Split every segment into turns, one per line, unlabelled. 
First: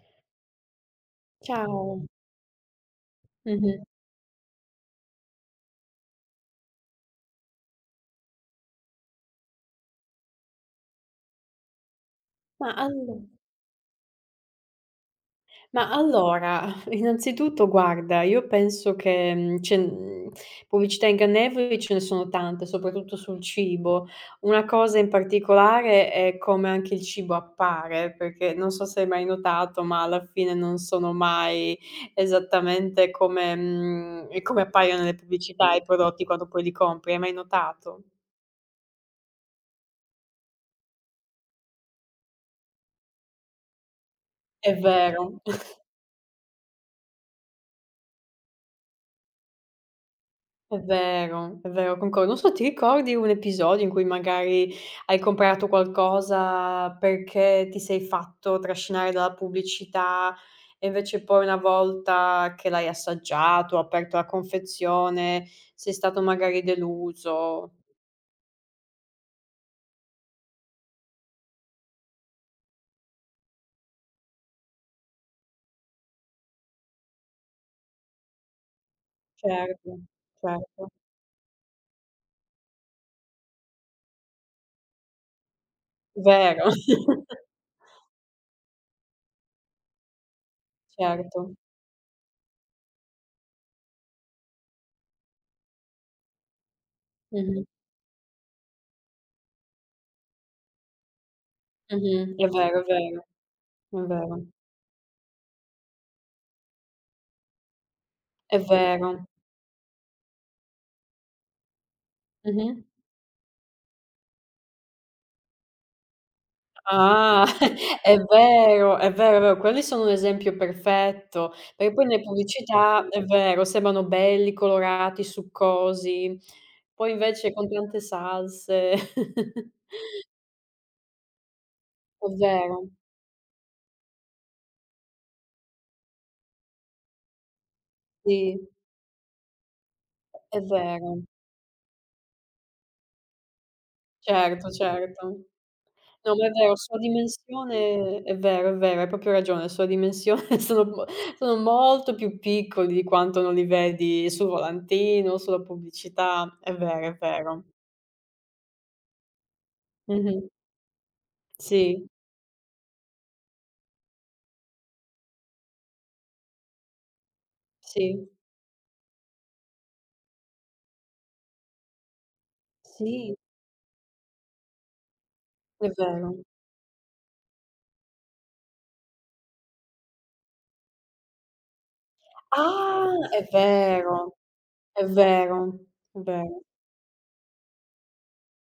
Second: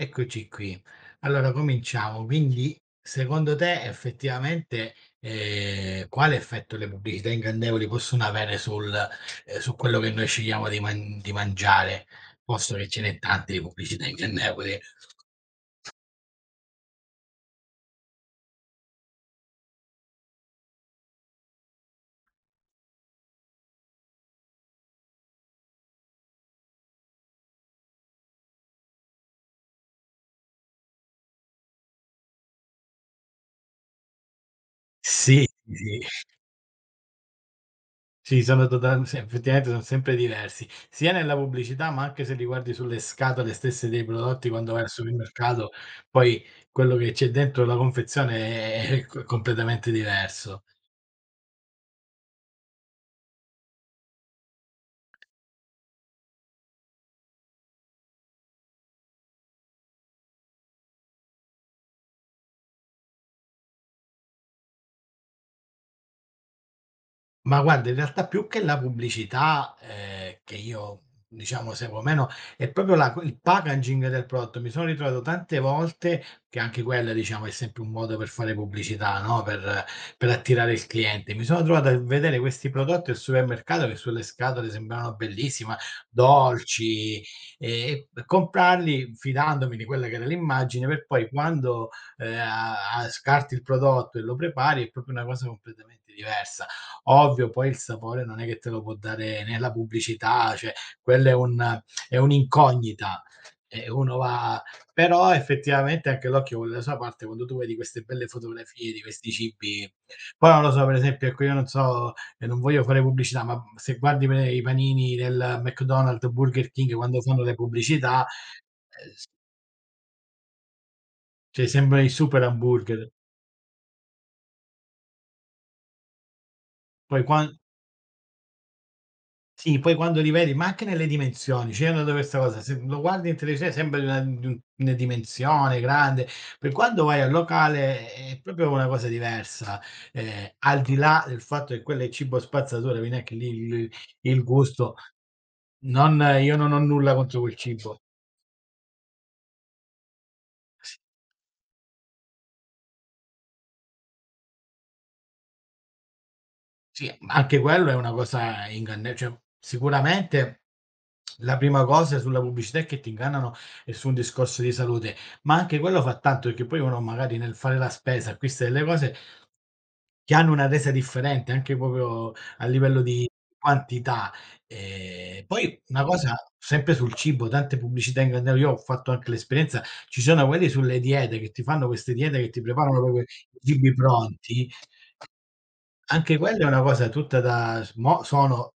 Eccoci qui. Allora
Ciao.
cominciamo. Quindi secondo te
Mh-mh.
effettivamente, quale effetto le pubblicità ingannevoli possono avere sul su quello che noi scegliamo di mangiare,
Ma
posto che ce
allo
n'è tante di pubblicità ingannevoli?
ma allora, innanzitutto guarda, io penso che, pubblicità ingannevoli ce ne sono tante, soprattutto sul cibo. Una cosa in particolare è come anche il cibo appare, perché non so se hai mai notato, ma alla fine non sono mai esattamente come appaiono nelle
Sì,
pubblicità i
sì,
prodotti quando poi li compri. Hai mai notato?
sì, sono total sì, effettivamente son sempre diversi, sia nella pubblicità, ma anche se li guardi sulle scatole stesse dei prodotti quando
È
vai al
vero.
supermercato, poi quello che c'è dentro la confezione è co completamente diverso.
È vero, è vero, concordo. Non so, ti ricordi un episodio in cui magari hai comprato qualcosa perché ti sei fatto trascinare dalla pubblicità e invece poi una volta che l'hai assaggiato, aperto la confezione, sei stato magari
Ma
deluso.
guarda, in realtà più che la pubblicità, che io diciamo seguo meno, è proprio la co il packaging del prodotto. Mi sono ritrovato tante volte, che anche quella diciamo è sempre un modo per fare pubblicità, no, per
Certo,
per attirare il
certo.
cliente. Mi sono trovato a vedere questi prodotti al supermercato che sulle scatole sembravano bellissima,
Vero.
dolci, e comprarli fidandomi di quella che era l'immagine, per poi
Certo.
quando, a a scarti il prodotto e lo prepari è proprio una cosa completamente diversa. Ovvio,
Mh-mh,
poi il sapore non è che te lo può dare né la pubblicità, cioè quella è
mh-mh. È vero, è
un'incognita
vero,
e
è
uno
vero.
va. Però effettivamente anche l'occhio vuole la sua parte quando tu vedi queste belle
È
fotografie di
vero.
questi cibi. Poi non lo so, per esempio, ecco, io non so e non
Mh-mh.
voglio fare pubblicità, ma se guardi pe i panini del McDonald's, Burger King, quando fanno
Ah,
le
è
pubblicità,
vero, è vero, è vero, quelli sono un esempio perfetto,
cioè
perché
sembra
poi
il
nelle
super hamburger.
pubblicità, è vero, sembrano belli, colorati, succosi, poi
Poi quan
invece con tante salse.
Sì, poi quando li vedi, ma anche nelle dimensioni, cioè io noto
È
questa cosa, se
vero,
lo guardi in televisione sembra di una di un una dimensione grande, poi quando vai al locale è
sì,
proprio una cosa diversa,
è
al di
vero.
là del fatto che quello è cibo spazzatura, quindi anche lì il
Certo,
gusto
certo.
non.
No, ma è
Io non
vero,
ho
sua
nulla contro quel cibo.
dimensione è vero, hai proprio ragione, sua dimensione sono molto più piccoli di quanto non li vedi sul volantino, sulla pubblicità. È vero,
Sì,
è
ma anche
vero.
quello è una cosa inganne cioè
Mh-mh.
sicuramente la prima
Sì.
cosa sulla pubblicità è che ti ingannano, è su un discorso di salute, ma anche quello fa tanto perché poi uno magari nel fare la
Sì,
spesa acquista delle cose che hanno una resa differente anche proprio a livello di
sì,
quantità. Poi
è
una cosa
vero.
sempre sul cibo, tante pubblicità ingannevoli, io ho fatto anche l'esperienza, ci sono quelli sulle diete che ti fanno queste diete che ti preparano
Ah,
proprio
è
i cibi
vero,
pronti.
è vero, è
Anche quella
vero.
è una cosa tutta da s mo sono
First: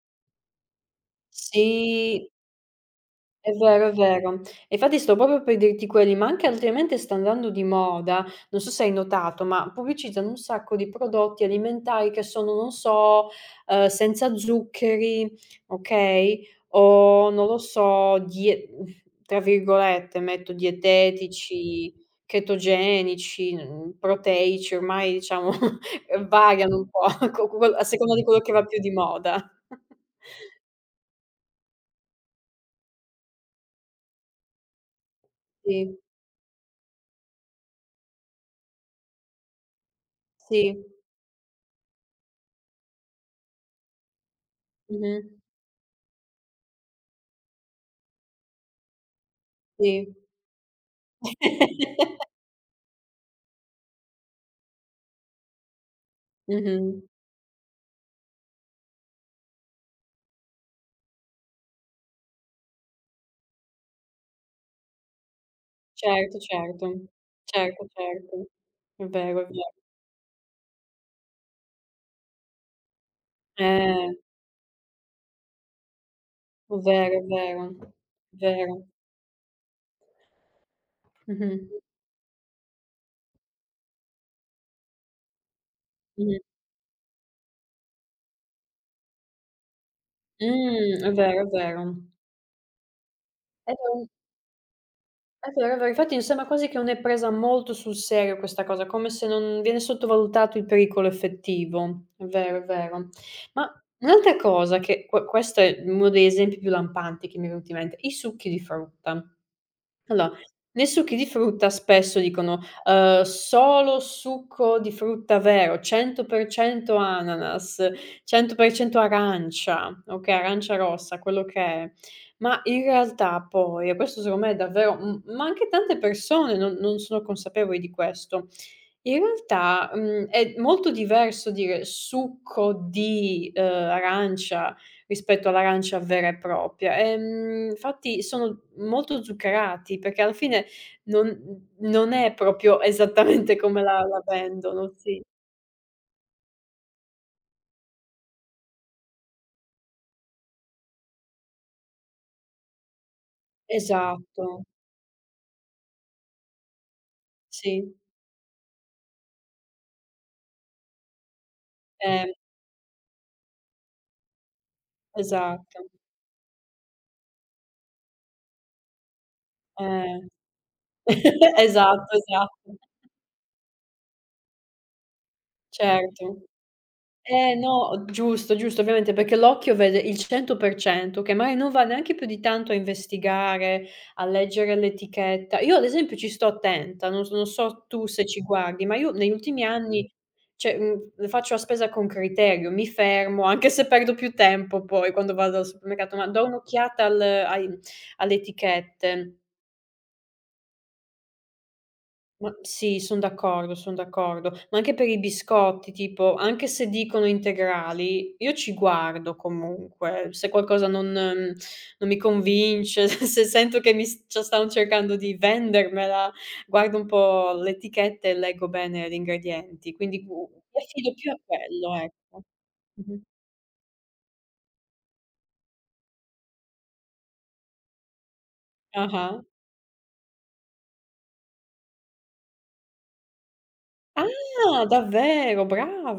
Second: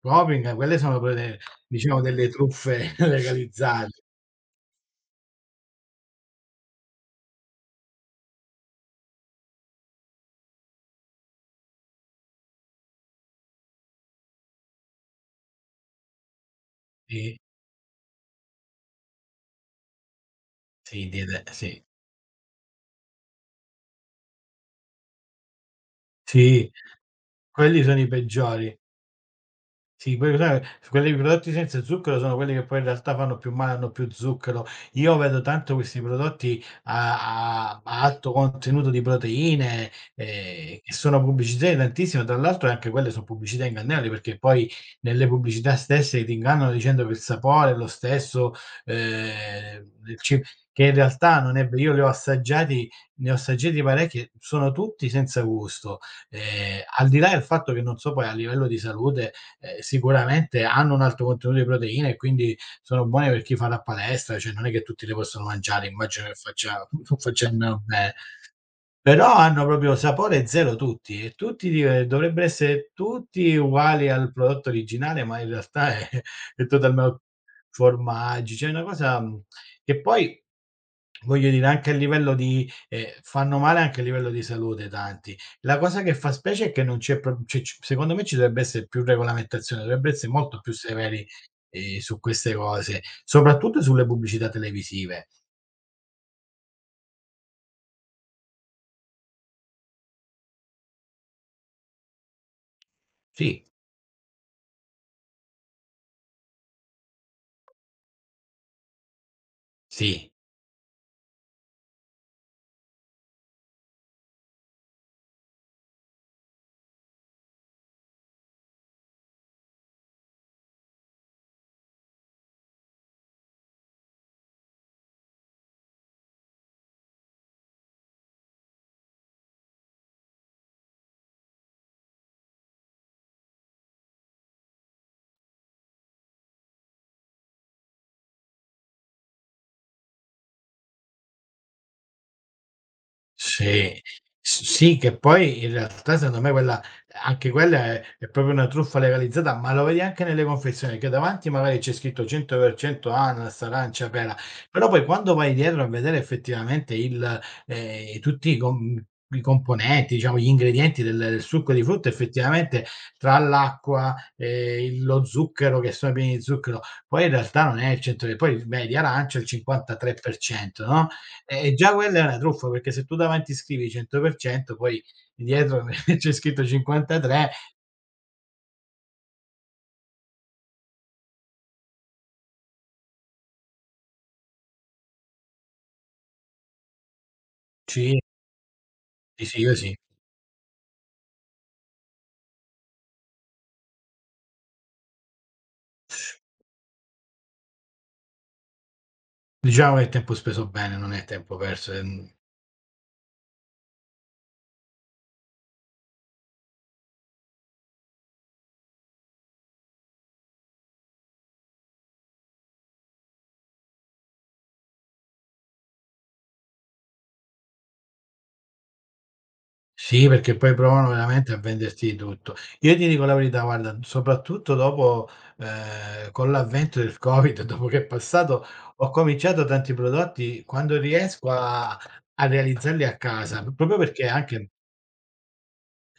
proprio quelle, sono quelle diciamo delle
Sì.
truffe
È vero, è
legalizzate.
vero. E infatti sto proprio per dirti quelli, ma anche altrimenti sta andando di moda, non so se hai notato, ma pubblicizzano un sacco di prodotti alimentari che sono, non so, senza zuccheri, okay, o
Sì,
non lo so, tra virgolette metto,
sì, dire sì,
"dietetici", "chetogenici", "proteici", ormai diciamo
sì,
variano un po' co co
quelli
a
sono i
seconda di quello che va
peggiori.
più di moda.
Sì, poi sai, quelli prodotti senza zucchero sono quelli che poi in realtà fanno più male, hanno più zucchero. Io vedo tanto
Sì,
questi prodotti a alto contenuto di proteine,
sì.
che sono pubblicizzati tantissimo, tra l'altro anche quelle son pubblicità ingannevoli, perché poi
Mh-mh.
nelle pubblicità stesse ti ingannano dicendo che il sapore è lo stesso,
Sì.
del ci che in realtà non è ve io li ho assaggiati, ne ho assaggiati parecchi, sono tutti senza gusto.
Mh-mh.
Al di là del fatto che non so poi a livello di salute, sicuramente hanno un alto contenuto di proteine e quindi sono buone per chi fa la palestra, cioè non è che tutti le possono mangiare, immagino che
Certo,
faccia
certo.
non facciano
Certo,
bene.
certo. È
Però
vero, è
hanno
vero.
proprio sapore zero, tutti e tutti div dovrebbero essere tutti uguali
Eh,
al prodotto originale, ma in realtà è è
è vero,
totalme
è vero.
formaggi, cioè è una
Vero.
cosa, che poi. Voglio
Mh-mh.
dire anche a livello di, fanno male anche a livello di salute tanti. La cosa che fa
Mh.
specie è che non c'è pro c c secondo me ci dovrebbe essere più regolamentazione, dovrebbe essere molto più
È
severi,
vero, è vero.
su queste cose,
È
soprattutto sulle
vero,
pubblicità televisive.
è vero, è vero. Infatti mi sembra quasi che non è presa molto sul serio questa cosa, come se non viene sottovalutato il pericolo effettivo. È vero, è vero.
Sì,
Ma un'altra cosa che que questo è uno degli esempi più lampanti che mi è venuto in mente, i succhi di frutta.
sì.
Allora, nei succhi di frutta spesso dicono: "Solo succo di frutta vero, 100% ananas, 100% arancia", okay, arancia rossa, quello che è. Ma in realtà poi, e questo secondo me è davvero m ma anche tante persone non sono consapevoli di questo. In realtà, è molto diverso dire succo di, arancia rispetto all'arancia vera e propria. Infatti sono molto zuccherati, perché alla fine non è proprio esattamente come
Sì,
la
s
vendono,
sì, che
sì.
poi in realtà secondo me quella anche quella è proprio una truffa legalizzata, ma lo vedi anche nelle confezioni, che davanti magari c'è scritto 100% ananas, arancia, pera,
Esatto,
però poi quando vai dietro a vedere effettivamente il,
sì,
tutti i componenti, diciamo gli ingredienti del succo di frutta,
eh,
effettivamente tra l'acqua, il lo zucchero,
esatto,
che sono pieni di zucchero, poi in realtà non è il 100 e poi beh, di arancia il
eh,
53%, no, e già
esatto,
quella è una truffa,
esatto,
perché se tu davanti scrivi 100% poi dietro c'è
certo.
scritto 53,
Eh no, giusto, giusto, ovviamente, perché l'occhio vede il 100%, che magari non va neanche più di tanto a investigare, a leggere l'etichetta. Io ad esempio ci sto attenta, non so tu
sì,
se ci guardi, ma io negli
sì, sì,
ultimi
io sì.
anni, cioè, faccio la spesa con criterio, mi fermo, anche se perdo più tempo poi quando vado al supermercato, ma do un'occhiata al ai alle etichette.
Diciamo che è tempo speso bene, non è tempo perso,
Ma sì, son d'accordo, son d'accordo. Ma anche per i biscotti, tipo, anche se dicono integrali, io ci guardo comunque. Se qualcosa non mi convince, se sento che mi s cioè stanno cercando di vendermela, guardo un po' l'etichetta e leggo bene gli ingredienti, quindi
sì,
gu
perché poi
mi
provano
affido più a
veramente a
quello,
venderti
ecco.
tutto. Io ti
Mh-mh.
dico la verità, guarda, soprattutto dopo, con l'avvento del Covid, dopo che è passato, ho
Ah-ah.
cominciato tanti prodotti quando riesco a realizzarli a casa, proprio perché anche.
Ah, davvero,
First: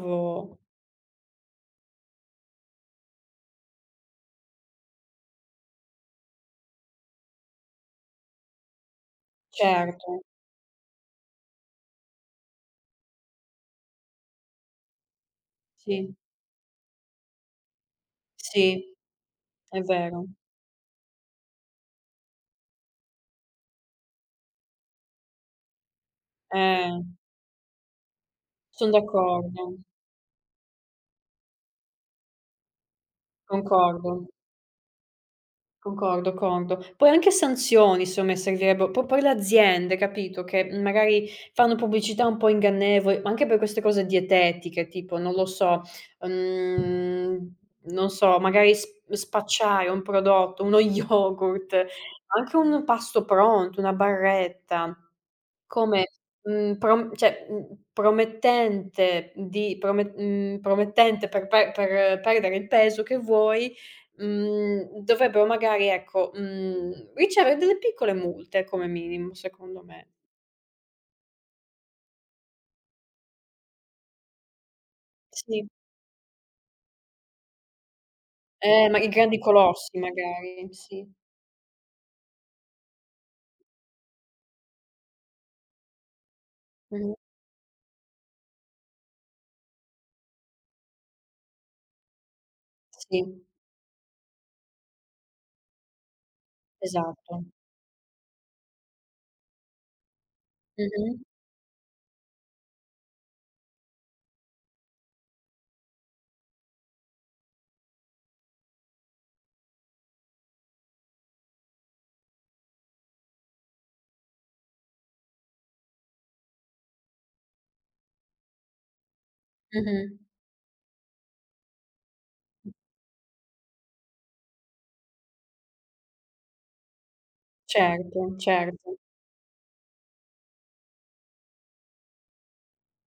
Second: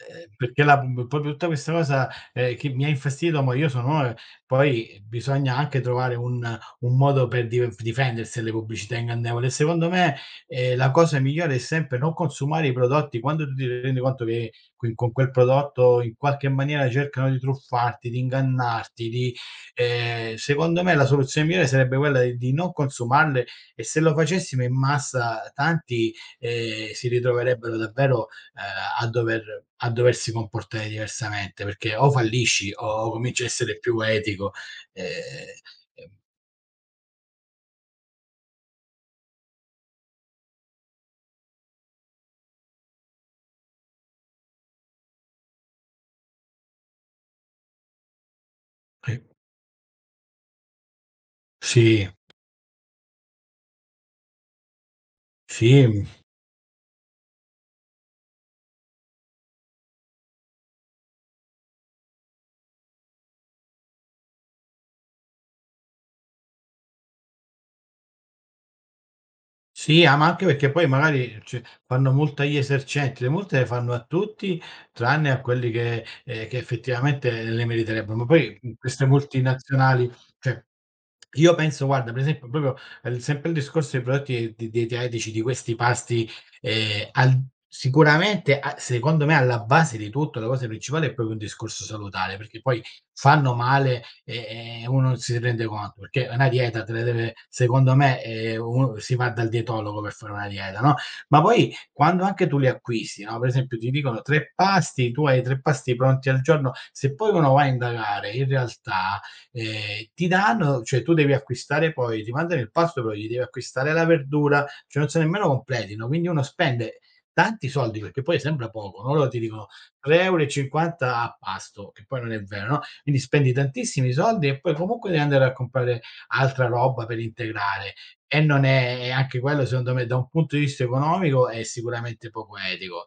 Perché proprio tutta questa cosa, che mi ha infastidito, ma io sono uno che poi bisogna anche trovare un modo per div difendersi alle pubblicità ingannevoli e secondo
Certo,
me, la cosa migliore è sempre non consumare i prodotti quando tu ti rendi conto che qui con quel prodotto in
sì,
qualche maniera cercano di truffarti, di
sì,
ingannarti, di,
è vero.
secondo me la soluzione migliore sarebbe quella di non consumarle, e se lo facessimo in massa tanti,
Eh.
si ritroverebbero davvero ehm,
Son d'accordo,
a doversi comportare diversamente, perché o fallisci o cominci a essere più
concordo.
etico, ehm,
Concordo, concordo. Poi anche sanzioni secondo me servirebbero, proprio per le aziende, capito, che, magari fanno pubblicità un po' ingannevoli, ma anche per queste cose dietetiche, tipo non lo so, mhmm, non so, magari sp
ehm,
spacciare un prodotto, uno yogurt,
sì,
anche un pasto pronto, una barretta,
sì,
come,
mhmm,
prom cioè, promettente di promettente per pe per perdere il peso che vuoi, dovrebbero magari ecco, ricevere delle piccole multe come minimo secondo
sì,
me.
ah, ma anche perché poi magari, cioè, fanno multa agli esercenti, le multe le fanno a tutti tranne a
Sì,
quelli che effettivamente le meriterebbero. Ma poi,
ma
queste
i grandi colossi
multinazionali cioè.
magari, sì.
Io penso guarda, per esempio proprio, sempre il discorso dei prodotti di dietetici, di questi pasti,
Mh-mh.
al sicuramente a secondo me alla base di tutto, la cosa principale è proprio un discorso salutare, perché poi
Sì,
fanno male e uno non si rende conto, perché una dieta te la deve
esatto.
secondo me, uno si va dal dietologo per fare una dieta, no,
Mh-mh.
ma poi quando anche tu li acquisti, no, per esempio ti dicono 3 pasti, tu hai 3 pasti pronti al giorno, se poi uno va a indagare in realtà, ti danno cioè tu devi acquistare poi ti mandano il pasto, però gli devi acquistare la verdura, cioè non so nemmeno completino, quindi uno spende tanti soldi, perché poi sembra poco, no, loro ti dicono
Mh-mh.
3,50 € a pasto, che poi non è vero, no, quindi spendi tantissimi soldi e poi comunque devi andare a comprare altra roba per integrare,
Certo,
e non è
certo.
e anche quello secondo me da un punto di vista economico è sicuramente poco etico.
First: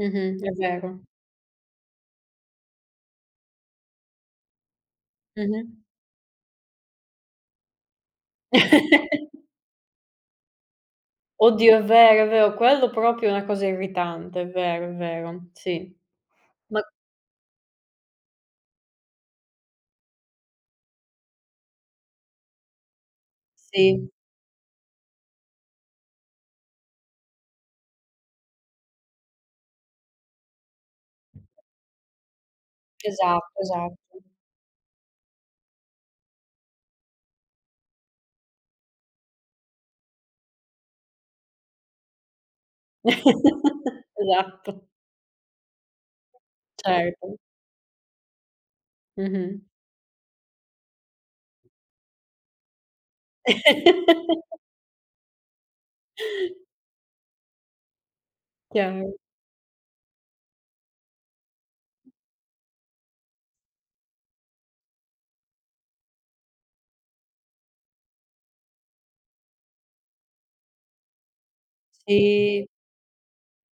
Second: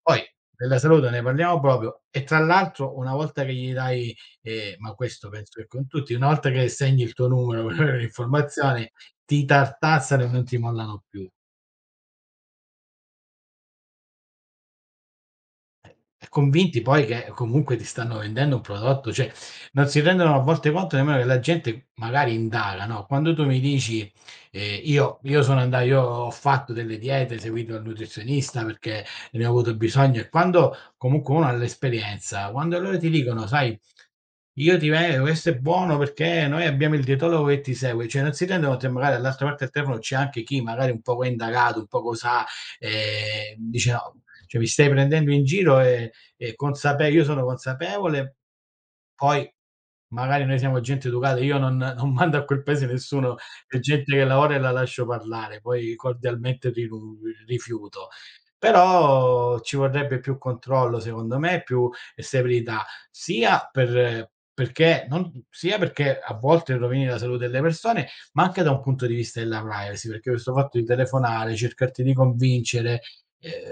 Poi
è
della
vero.
salute ne parliamo proprio, e tra l'altro una volta che gli dai, ma questo penso che
Mh-mh.
con tutti, una volta che segni il tuo numero per avere le informazioni, ti tartassano e non ti mollano più.
Oddio è vero, quello proprio è una cosa irritante, è vero, sì.
Convinti
Ma
poi che comunque ti stanno vendendo un prodotto, cioè non si rendono a volte conto nemmeno che la gente magari indaga, no, quando tu mi dici:
sì.
io sono anda io ho fatto delle diete, seguito il nutrizionista perché ne ho avuto bisogno", e quando comunque uno ha l'esperienza, quando loro ti dicono:
Esatto,
"Sai,
esatto.
io ti ve questo è buono perché noi abbiamo il dietologo che ti segue", cioè non si rendono conto che magari dall'altra parte del telefono c'è anche chi magari un poco indagato, un poco sa, dice: "No, cioè mi stai
Esatto,
prendendo in giro, e consape io
certo.
sono consapevole". Poi
Mh-mh.
magari noi siamo gente educata, io non mando a quel paese nessuno, c'è gente che lavora e la lascio parlare, poi cordialmente rinu rifiuto.
Chiaro.
Però ci vorrebbe più controllo secondo me, più severità, sia per, perché non sia perché a volte rovini la salute delle persone, ma anche da un punto di vista della privacy, perché questo fatto di telefonare, cercarti di
Sì,
convincere, ehm,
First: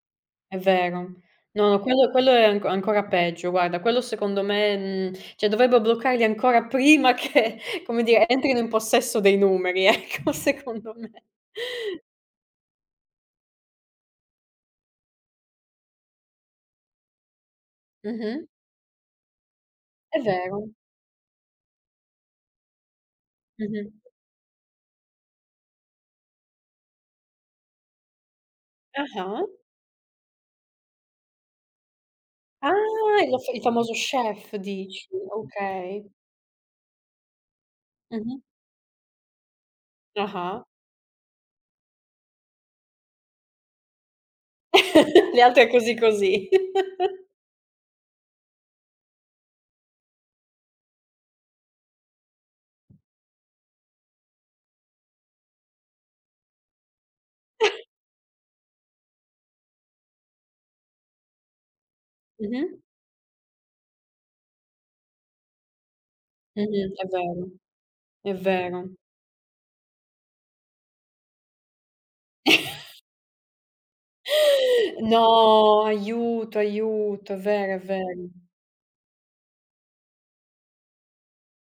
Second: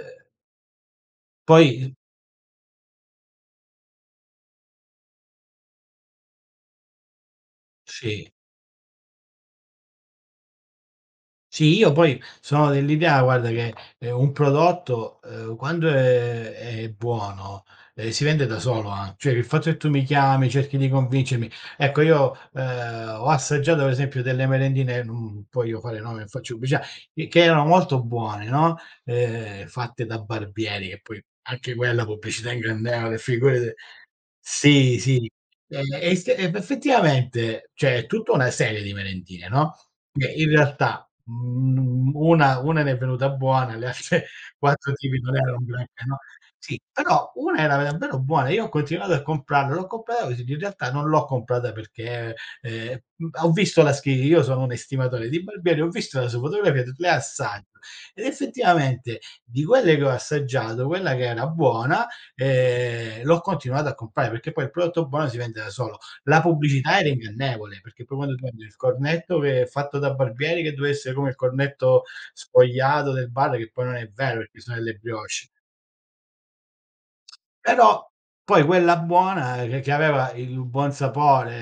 è vero. No, no,
poi
quello è ancora peggio, guarda, quello secondo me, cioè dovrebbero bloccarli ancora prima che, come dire,
sì.
entrino in possesso dei numeri, ecco, secondo me.
Sì, io poi sono dell'idea, guarda, che, un prodotto, quando è buono, si
Mh-mh,
vende da solo, an cioè il fatto che tu mi
è
chiami,
vero.
cerchi di convincermi, ecco io, ho assaggiato per
Mh-mh.
esempio delle merendine, non voglio fare nomi, non faccio pubblicità, che erano molto buone, no,
Ah-ah.
fatte da Barbieri, che poi anche quella pubblicità
Ah,
ingannevole,
il
figurati,
famoso chef
sì,
dici,
sì,
okay.
e s ef effettivamente, cioè, è tutta
Mh-mh.
una serie di merendine, no, che in
Ah-ah.
realtà. Mhmm, una ne è venuta buona, le altre 4 tipi non
Le
erano
altre così,
granché, no,
così.
sì,
Mh-mh.
però una era davvero buona. Io ho continuato a comprarla, l'ho comprata così, in realtà non l'ho comprata perché, ho visto la schi io sono un estimatore di Barbieri, ho visto la sua fotografia, ho detto: "Le assaggio". Ed effettivamente di quelle che ho assaggiato, quella che era buona, l'ho continuata a comprare, perché poi il prodotto buono si vende da solo. La
Mh-mh,
pubblicità
è
era
vero,
ingannevole, perché poi
è
quando tu vedevi il
vero.
cornetto che è fatto da Barbieri, che doveva essere come il cornetto sfogliato del bar, che poi non è vero perché sono delle brioche,
No, aiuto, aiuto, è vero, è
però
vero.
poi quella buona che aveva il buon sapore,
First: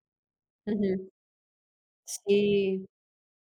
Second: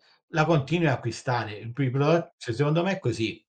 la continui a
Mh-mh.
acquistare. I prodotti cioè secondo
Sì,
me è così.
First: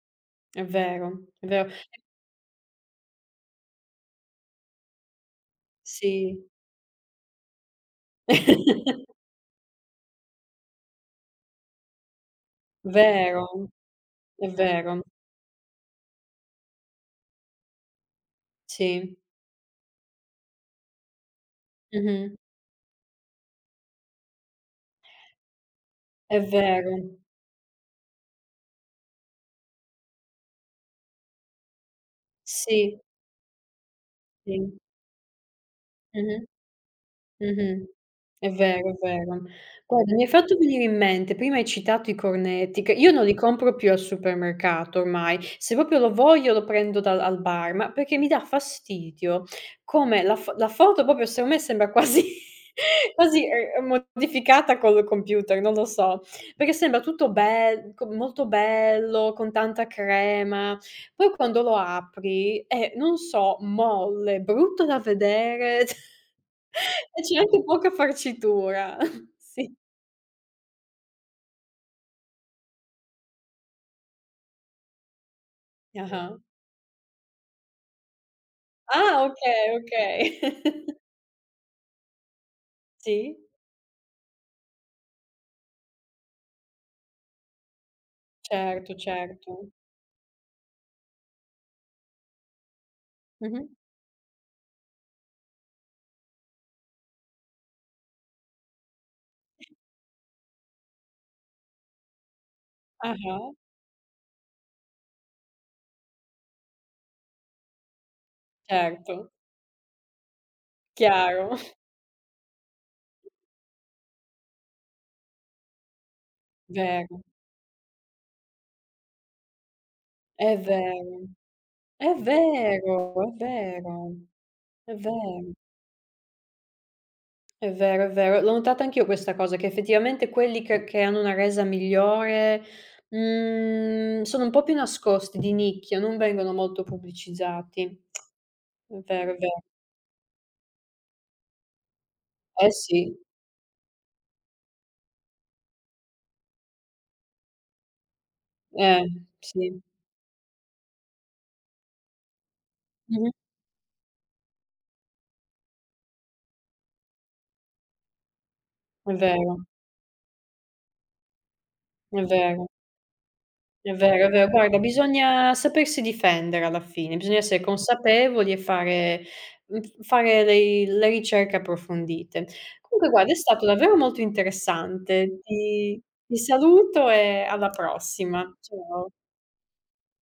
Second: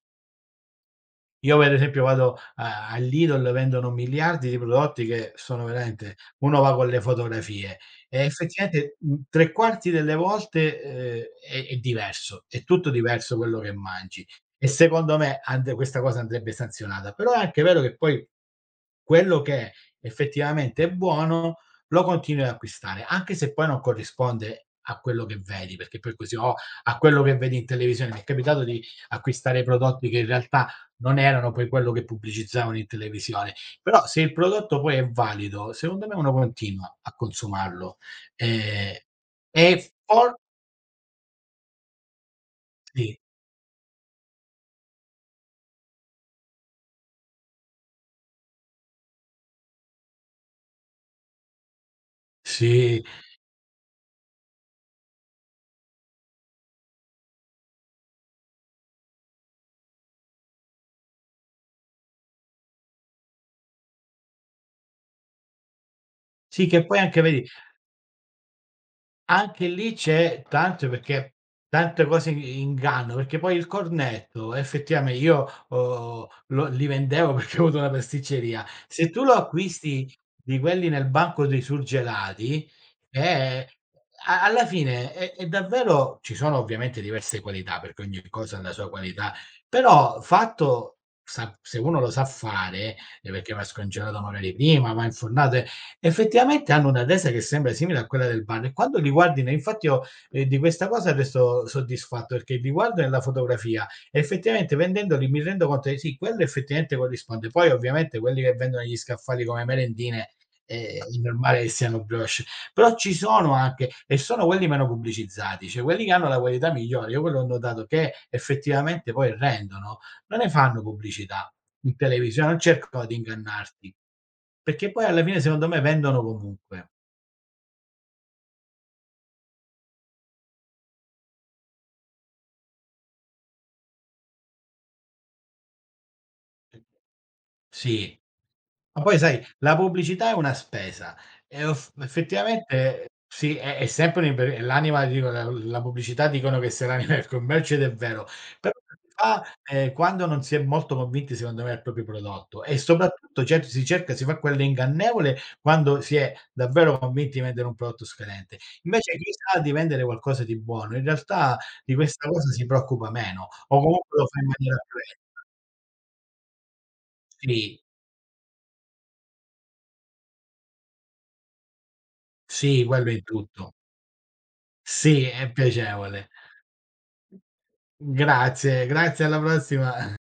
è
Io
vero,
per esempio vado a all'Idol, vendono miliardi di prodotti che sono veramente,
sì.
uno va con le fotografie e effettivamente, 3/4 delle volte, è diverso, è tutto diverso
Vero,
quello che mangi,
è
e
vero,
secondo me and questa cosa andrebbe sanzionata. Però è anche vero che poi
sì.
quello che effettivamente è buono lo
Mh-mh.
continui ad acquistare, anche se poi non corrisponde a quello che vedi, perché poi così
È
o a
vero.
quello che vedi in televisione. Mi è capitato di acquistare prodotti che in realtà non erano poi quello che pubblicizzavano in
Sì,
televisione. Però se il
sì.
prodotto poi è valido, secondo me uno
Mh-mh.
continua a
Mh-mh.
consumarlo.
È vero, è
Ehm,
vero.
e
Guarda, mi hai
for
fatto venire in mente, prima hai citato i cornetti, che io
sì,
non li compro più al supermercato ormai, se proprio lo voglio lo prendo dal al bar, ma perché mi dà fastidio come la foto proprio secondo me sembra quasi
sì.
quasi, modificata col computer, non lo so, perché sembra tutto bel co molto bello, con tanta crema. Poi quando lo apri è, non so, molle, brutto da vedere
Sì, che poi anche
e c'è
vedi.
anche poca farcitura.
Anche
Sì.
lì c'è tanto perché tante cose i inganno, perché poi il cornetto effettiame io,
Ah-ah.
lo li vendevo perché ho avuto una pasticceria. Se tu
Ah,
lo
okay,
acquisti di
okay.
quelli nel banco dei surgelati,
Sì,
eh, a alla fine è davvero ci sono ovviamente diverse qualità, perché ogni cosa ha la sua
certo,
qualità,
certo.
però fatto, sa, se uno lo sa fare, perché va
Mh-mh.
scongelato magari prima, va infornato, effettivamente hanno una tesa che sembra simile a quella del bar e quando li guardi ne infatti io, di questa cosa resto soddisfatto perché li guardo nella
Ah-ah,
fotografia e effettivamente vendendoli mi rendo conto che sì, quello effettivamente corrisponde. Poi ovviamente quelli che vendono gli
certo,
scaffali come merendine, è
chiaro.
normale che siano brioche, però ci sono anche, e sono quelli meno pubblicizzati, cioè quelli che hanno la qualità migliore. Io
Vero,
quello ho notato, che effettivamente poi rendono, non ne
è
fanno
vero,
pubblicità. In
è
televisione, non
vero,
cercano di
è
ingannarti,
vero,
perché
è
poi alla fine
vero.
secondo me vendono comunque.
È vero, è vero. L'ho notata anch'io questa cosa, che effettivamente quelli che hanno una resa migliore, sono un po' più nascosti, di nicchia, non vengono molto pubblicizzati.
Sì.
È
Ma poi
vero, è
sai,
vero.
la pubblicità è una spesa e off
Eh
effettivamente
sì,
sì, è sempre un'imper è l'anima, dico la pubblicità, dicono che sia l'anima del commercio, ed è vero, però
eh,
si fa,
sì.
quando non si è molto convinti secondo me del proprio prodotto, e
Mh-mh.
soprattutto certo si cerca, si fa quella ingannevole quando si è davvero convinti di vendere un prodotto scadente.
È
Invece chi sa
vero,
di vendere qualcosa di buono, in realtà di
è
questa cosa si
vero.
preoccupa meno, o
È
comunque lo
vero, è
fa in
vero.
maniera
Guarda,
più e
bisogna sapersi difendere alla fine, bisogna essere
sì,
consapevoli e fare mhmm, f fare dei le ricerche approfondite.
sì, quello
Comunque
in
guarda, è stato
tutto.
davvero molto
Sì,
interessante.
è
Ti
piacevole.
ti saluto e alla prossima.
Grazie,
Ciao.
grazie alla prossima.